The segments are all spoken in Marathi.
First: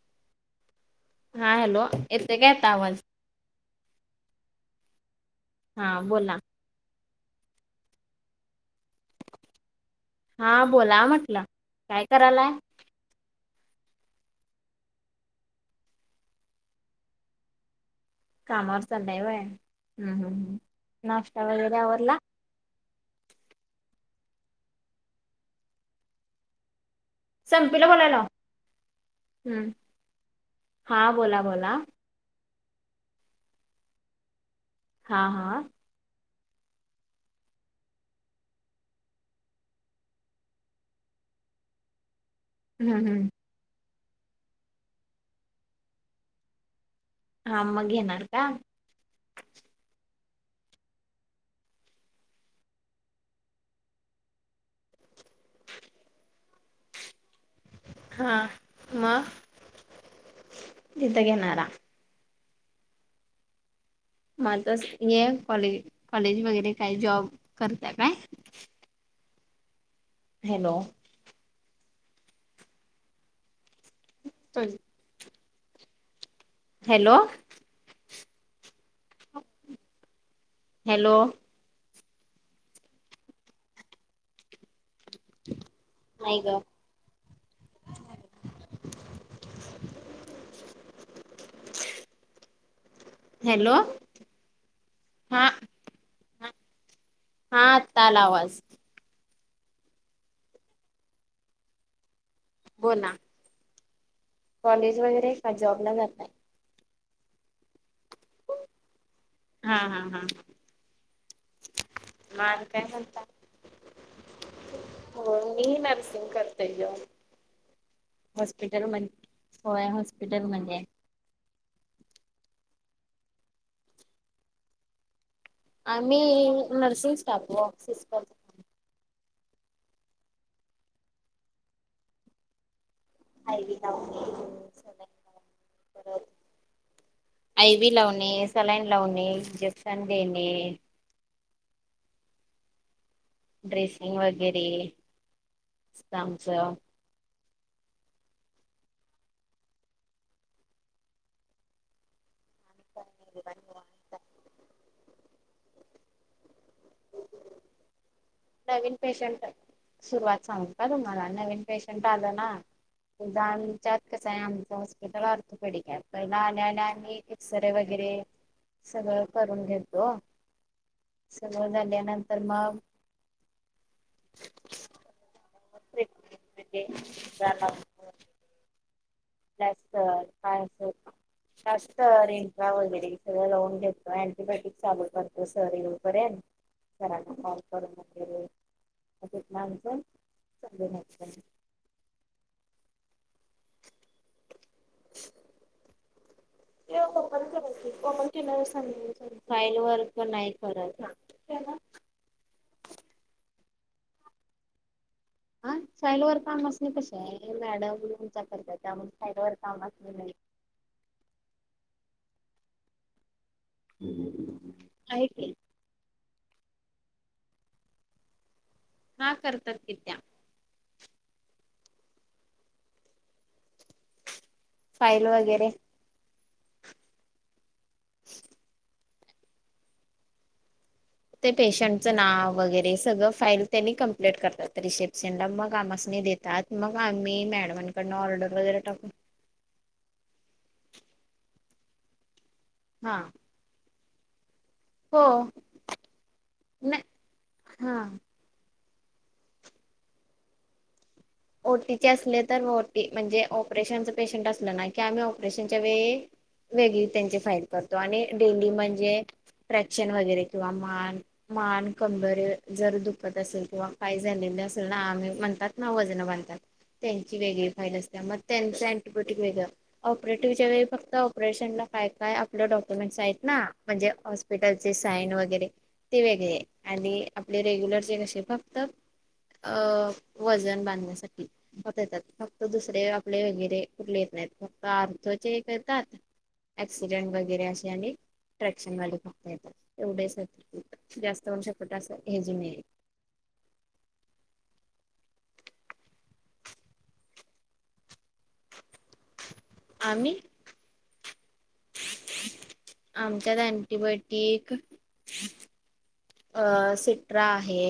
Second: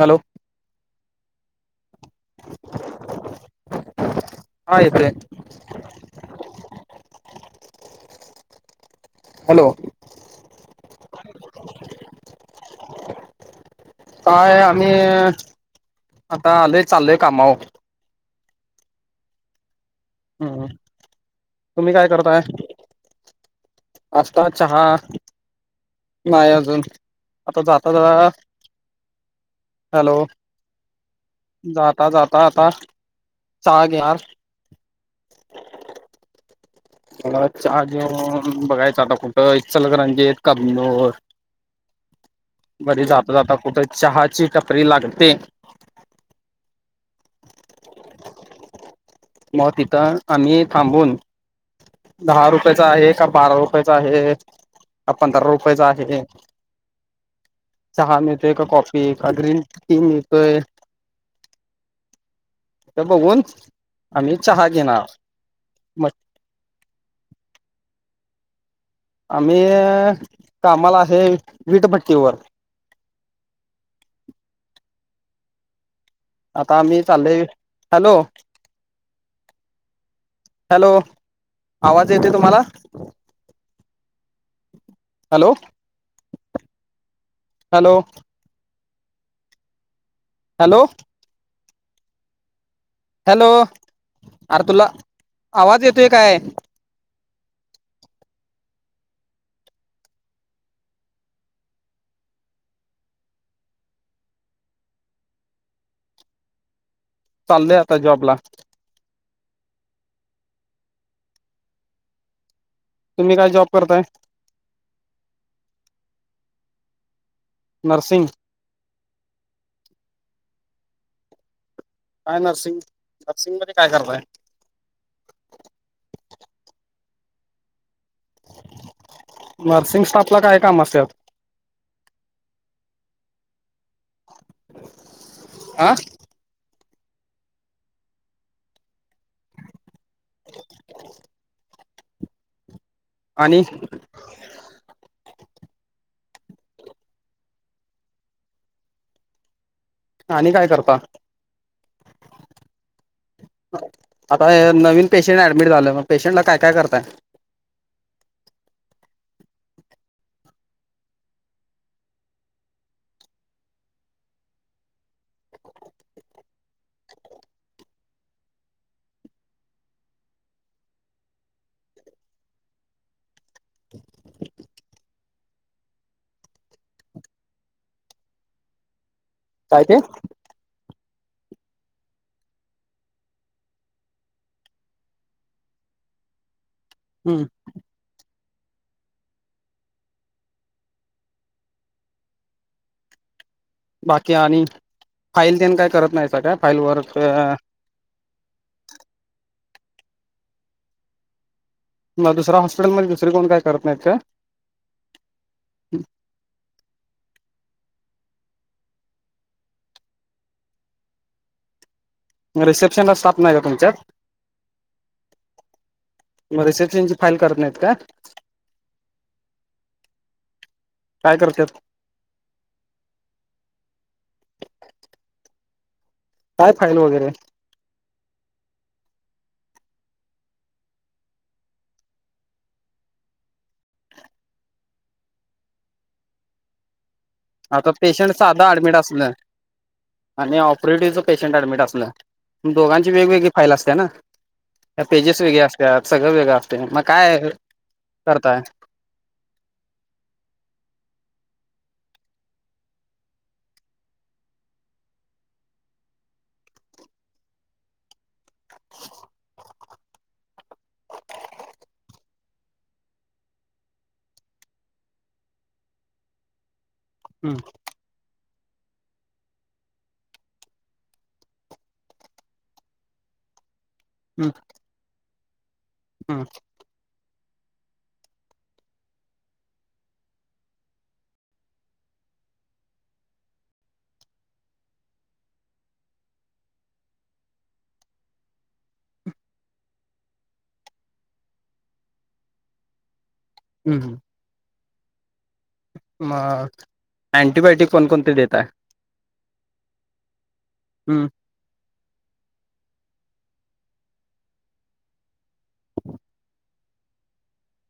हॅलो. हा हॅलो येतोय काय आता आवाज. हा येतोय. हा बोला. हॅलो. हा बोला म्हटलं, काय करालाय. काय आम्ही आता आलोय, चालोय कामाला. कामावर चालाय व्हयं, हम हम हम्म नाश्ता वगैरे तुम्ही काय आवरला. नाश्ता चहा. नाही अजून, आता संपीला जाता बोलायला लाव जरा हम्म हॅलो. हा बोला. बोला जाता जाता आता चाहा घ्या. हा हा. मला चहा घेऊन बघायचं आता, कुठं इचलकरंजीत कबनूर. हम्म बरी हम्म जाता जाता कुठे चहाची टपरी लागते. हा मग घेणार कां. मग पिता आम्ही थांबून. दहा रुपयाचा आहे का, बारा रुपयाचा आहे का पंधरा रुपयाचा आहे. [inaudible] चहा हा मिळतोय का कॉफी मग काय ग्रीन टी मिळतोय. तिथं घेणारा ते बघून. आम्ही चहा [unintelligible] घेणार हे कॉले मग कॉलेज वगैरे काय जॉब करताय काय. आम्ही हॅलो कामाला आहे वीटभट्टीवर. [inaudible] आता आम्ही हॅलो चालोय हॅलो. हॅलो आवाज येतोय तुम्हाला. हॅलो नाही गं. Hello [unintelligible] hello. [unintelligible] हॅलो अरे तुला हा आवाज येतोय काय? हा आत्ता आला आवाज. हो ना. कॉलेज वगैरे का जॉबला जाताय? चाललोय आता जॉबला हा हा हा, हा. म आज काय झालं? तुम्ही काय जॉब करताय? हो मी नर्सिंग करते जॉब. नर्सिंग. हॉस्पिटल होय म्हणजे होय हॉस्पिटल मध्ये. काय नर्सिंग? नर्सिंग मध्ये काय करताय? आम्ही नर्सिंग स्टाफ ओ, सिस्टर. नर्सिंग स्टाफला काय काम असत्यात? [unintelligible] आं? आयवी लावणे सलाईन लावणे इंजेक्शन देणे. [inaudible] आणि ड्रेसिंग वगैरे, स्नॅपच. आणि काय करता? [inaudible] आता हे नवीन पेशंट ऍडमिट झालं, मग पेशंटला काय काय करताय? नवीन पेशंट सुरुवात सांगू का तुम्हाला नवीन पेशंट आलं ना. आमच्यात कस आहे आमचं हॉस्पिटल अर्थ पेडीक पहिला आल्या आल्या आम्ही सरे वगैरे सगळं करून घेतो. सगळ झाल्या नंतर मग. [unintelligible] काय जास्त ते पायाच. जास्त रेनफ्लावर बिडी सगळं लावून घेतो अँटीबायोटिक चालू करत ओ सॉरी बरे आहात. सराला हम्म कॉल करून वगैरे आमचं समज. बाकी आणि फाईल त्यान काय करत नाही स काय फाईल वरक? ओके का पण फाईलवर पण नाही करत हा. मग दुसरा हॉस्पिटलमध्ये दुसरी कोण काय करत नाहीत काय? हा साईड वरच्या मशीनी काम असणे कसे आहे, मॅडममचा करत त्यामुळे साईड वर काम नाही. मग रिसेप्शनला स्टाफ नाही का तुमच्या? आहे की. मग रिसेप्शनची फाईल करत नाहीत काय? हा करतात की त्या काय करत्यात? फाईल वगैरे. काय फाईल वगैरे? [inaudible] ते पेशंटचं नाव वगैरे सगळं फाईल त्यांनी कम्प्लीट करतात रिसेप्शनला मग आमस मी देत तात मग आम्ही आता मॅडमांकडनं पेशंट ऑर्डर साधा वगैरे ऍडमिट टाकू. असलं आणि ऑपरेटिव्हच पेशंट ॲडमिट असलं दोघांची हा वेगवेगळी फाईल असते ना? हो पेजेस वेगळे असतात, सगळं वेगळं असते मग नाही काय हा. करताय? ओटीचे असले तर ओटी, म्हणजे ऑपरेशनच पेशंट असलं ना की आम्ही ऑपरेशनच्या वेळी. वेगळी त्यांचे फाईद करतो आणि डेली म्हणजे ट्रॅक्शन वगैरे किंवा मान. मान कंबर जर दुखत असेल किंवा काही झालेले असेल ना आम्ही म्हणतात ना वज बांधतात त्यांची हम्म वेगळी फाईल असते मग त्यांच अँटिबायोटिक वेगळं. ऑपरेटिव्हच्या वेळी फक्त ऑपरेशनला काय काय आपलं डॉक्युमेंट्स आहेत ना. म्हणजे हम्म हॉस्पिटलचे साईन वगैरे ते हम्म वेगळे आहे. आणि आपले रेग्युलर जे कसे फक्त अ वजन बांधण्यासाठी. होत येतात फक्त दुसरे आपले वगैरे कुठले येत नाहीत फक्त ऑर्थो एक येतात. ॲक्सिडेंट वगैरे असे आणि. ट्रॅक्शन वाले फक्त येतात एवढेच जास्त वष पट अस हेजी नाही. हम्म हम्म. मग अँटीबायोटिक कोणकोणते देताय? आम्ही? हम्म. आमच्यात अंटीबायोटिक अ सिट्रा आहे.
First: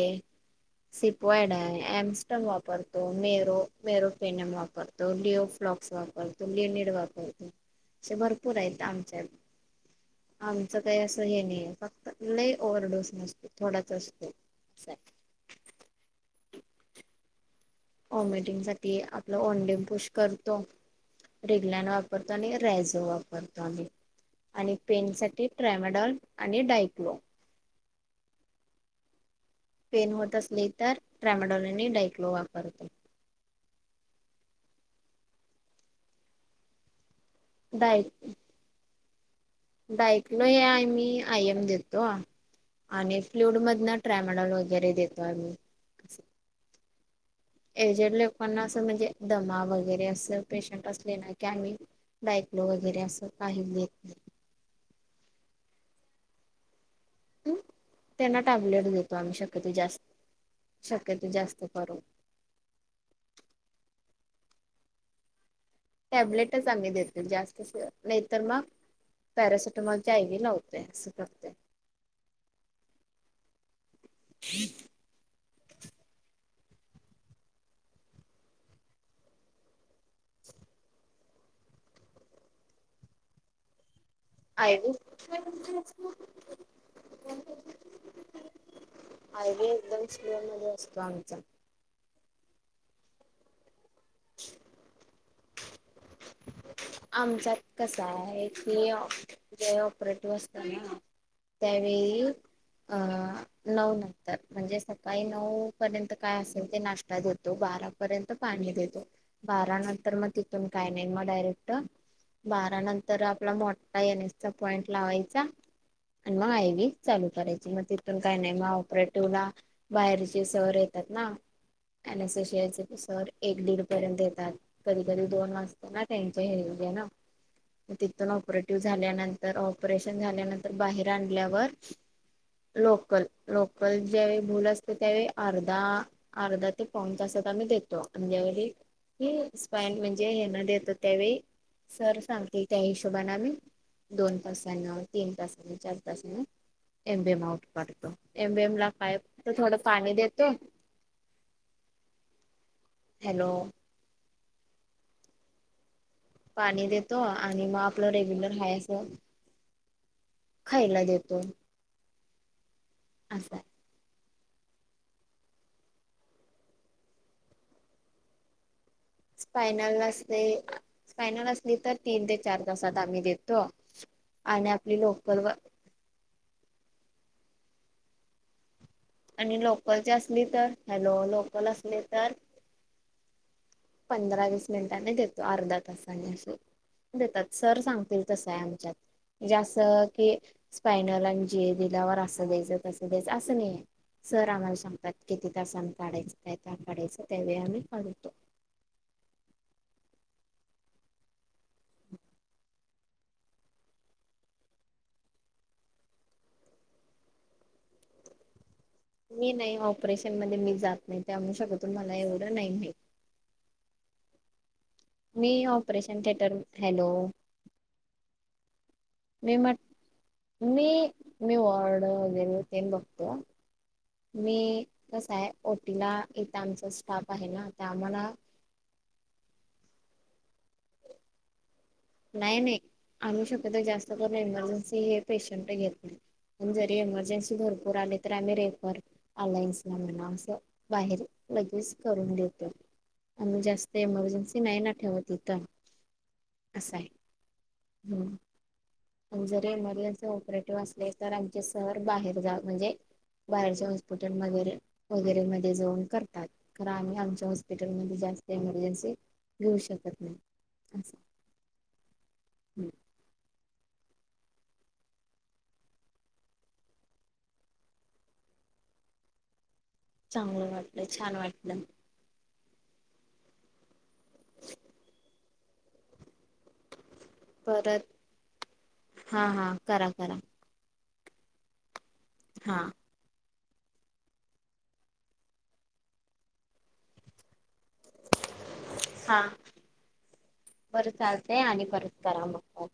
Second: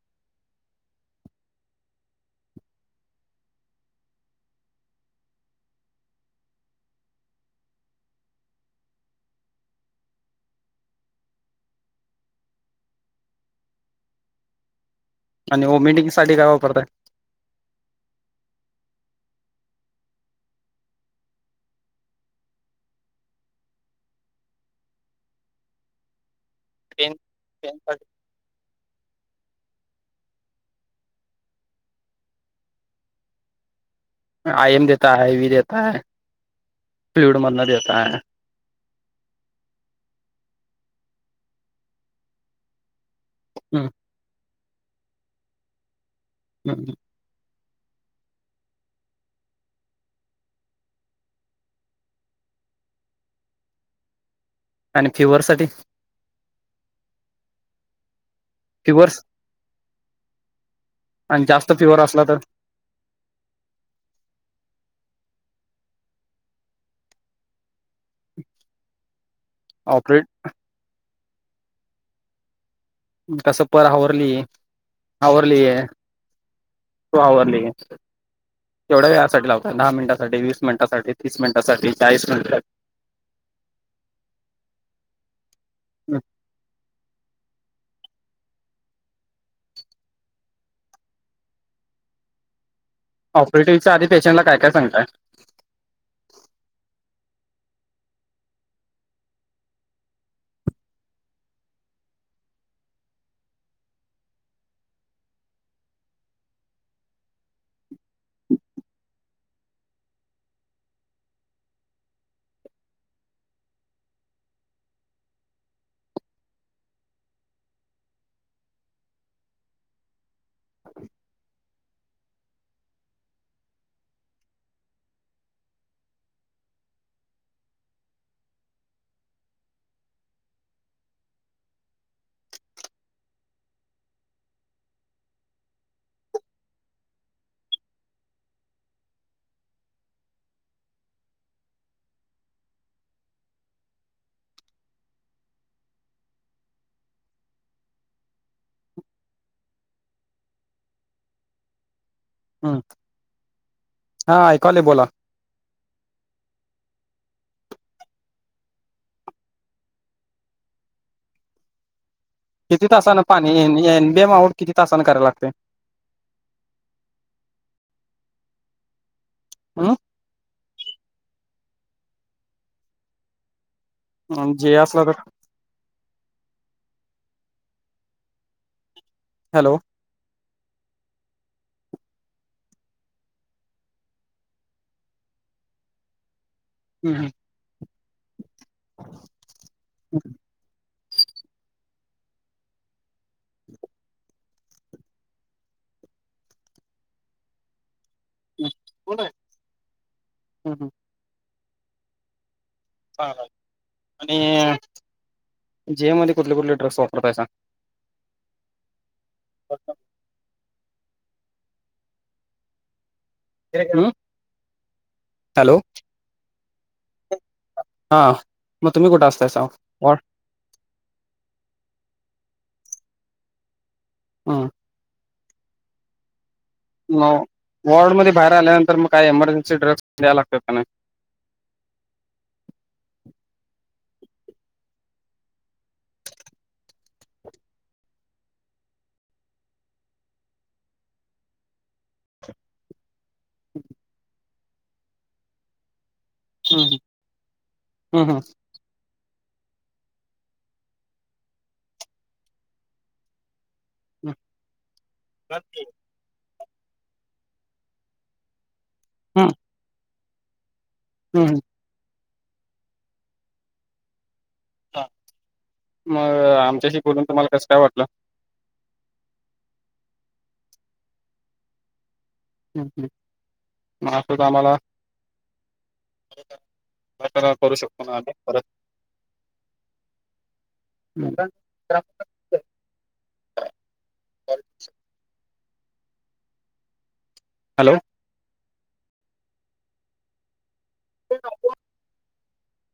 सिपयड आहे एम्स्टडम वापरतो मेरो मेरो पेनम वापर डीओ फ्लॉक्स वापरतो लिनेड वापरतो असे भरपूर आहेत आमच्यात. आमचं काही असं हे नाही फक्त ल ओव्हरडोस नस थोडाच असतो असं हाय आणि ओमीटिंगसाठी काय वापरतय? व्हॉमिटिंग साठी आपलं ओंडेिंपूश करतो. रिग्लन वापरतो आणि रॅझो वापरतो आम्ही आणि पेन साठी ट्रामडॉल आणि पेन डायक्लो. पेन साठी पेन होत असली तर ट्रॅमडॉल नी डायक्लो वापरतो. आय एम देताय आय वी देताय, फ्लूड मधन देताय. डायकनो आम्ही आयन देतो आणि फ्लूड हम्म मधनं. ट्रायमडल वगैरे देतो आम्ही अस [unintelligible] एजेड लोकांना असं म्हणजे दमा वगैरे असं पेशंट असले ना की आम्ही. डायट लो वगैरे असं काहीच देत नाही. आणि फिवर साठी? नाही त्यांना टॅबलेट देतो फिवर्स आम्ही शक्यतो जास. आनं जास्त फिवर असला तर. टॅबलेटच आम्ही देतो जास्त नाहीतर मग पॅरासिटॅमॉल ची ऑपरेट आयडी लावत तोय असं करतोय. कसं पर हावरली आवरली आहे टू आवरली आहे केवढ्या वेळासाठी लावतात दहा मिनिटासाठी वीस मिनिटासाठी तीस मिनिटासाठी चाळीस मिनिट [unintelligible] आय व्ही असतो आमचा. ऑपरेटिव्हच्या आधीपेशंटला काय काय सांगताय आमचात कस आहे की जे ऑपरेटिव्ह असत ना. त्यावेळी. अ नऊ नंतर म्हणजे सकाळी नऊ पर्यंत काय असेल ते नाश्ता देत टो बारापर्यंत पाणी देतो बारा नंतर मग तिथून काय नाही मग डायरेक्ट. बारा नंतर आपला मोठा एन एस चा पॉईंट लावायचा. आणि मग आय वी चालू करायची मग तिथून काय नाही मग ऑपरेटिव्हला. बाहेरचे सर येतात ना एन एस एशयाचे सर एक दीड र्यंत येतात कधी कधी दोन वाजते ना त्यांच हेे ना. तिथून ऑपरेटिव्ह झाल्यानंतर ऑपरेशन झाल्यानंतर बाहेर आणल्यावर. लोकल लोकल ज्यावे भूल असते त्यावे अर्धा अर्धा ते पाऊण तासात आम्ही देतो जारी. हे स्पाइन म्हणजे येना देतो त्यावेळी सर सांगते त्या हिशोबाने आम्ही. दोन तासानं तीन तासानं चार तासानं. एमबएम आऊट करतो एमीएम ला पायप तर थोडं पाणी देतो. ह हॅलो हा ऐकू यालय बोला. पाणी देतो आणि मग आपलं रेग्युलर हाय अस. खायला देतो. किती तासाने असं पाणी बेम आवट किती तासाना करायला लागते? हम् स्पायनल असले स्पायनल असली तर तीन ते चार तासात आम्ही देतो. आणि जे आपली असला तर लोकल व आणि हॅलो लोकलची असली तर हॅलो लोकल असले तर. पंधरा वीस मिनिटांनी देतो अर्धा तासानी असे देतात. सर सांगतील तसं आहे आमच्यात. जे अस की स्पायनल आणि जीए दिल्यावर असं द्यायचं तसं द्यायचं असं नाही आहे. सर आम्हाला सांगतात किती तासांनं काढायचं काय का काढायचं त्यावे आम्ही काढतो. हम्म, कोण आहे, हम्म हम्म. हा हा आणि जीए मध्ये कुठले कुठले ड्रग्स वापरतायसा? मी नाही ऑपरेशन मध्ये मी जात नाही ते म्हू शकत मला एवढं नाही माहि हम्म? मी ऑपरेशन थिएटर हॅलो हां मग तुम्ही कुठं मी असतायसा? म्हट मी मी वार्ड वगैरे तेन बघत्या मी. कसं आहे ओटीला येतं आमच्या. म वॉर्ड मध्ये बाहेर आल्यानंतर मग काही एमर्जन्सी ड्रग्स द्या लागतात का नाही. नाही नाही आम्ही शकतो जास्त करून एमर्जन्सी हे पेशंट घेत पण जरी एमर्जन्सी भरपूर आले तर आम्ही रेफर. अलायन्सला म्हणा असं बाहेर लगेच करून देतो. आम्ही जास्त एमर्जन्सी नाही ना ठेवत इथं. अस हम्म आहे हं. हम्म आणि जरी एमर्जन्सी ऑपरेटिव्ह असले तर आमचे सर बाहेर जा म्हणजे बाहेरच्या हॉस पुटीन वगैरे मध्ये जाऊन करतात. खर आम्ही आमच्या हॉस्पिटलमध्ये जास्त एमर्जन्सी. हा. घेऊ शकत नाही, असं हम. हम्म. हा मग आमच्याशी बोलून तुम्हाला कसं काय वाटलं. चांगल वाटलं, छान वाटलं. हम हम मग असंच आम्हाला. [unintelligible] हा करू शकतो परत ना आपण परत. हा हा करा करा हं. हा. हॅलो. हा बरं चालतंय आणि परत करा मग कॉल.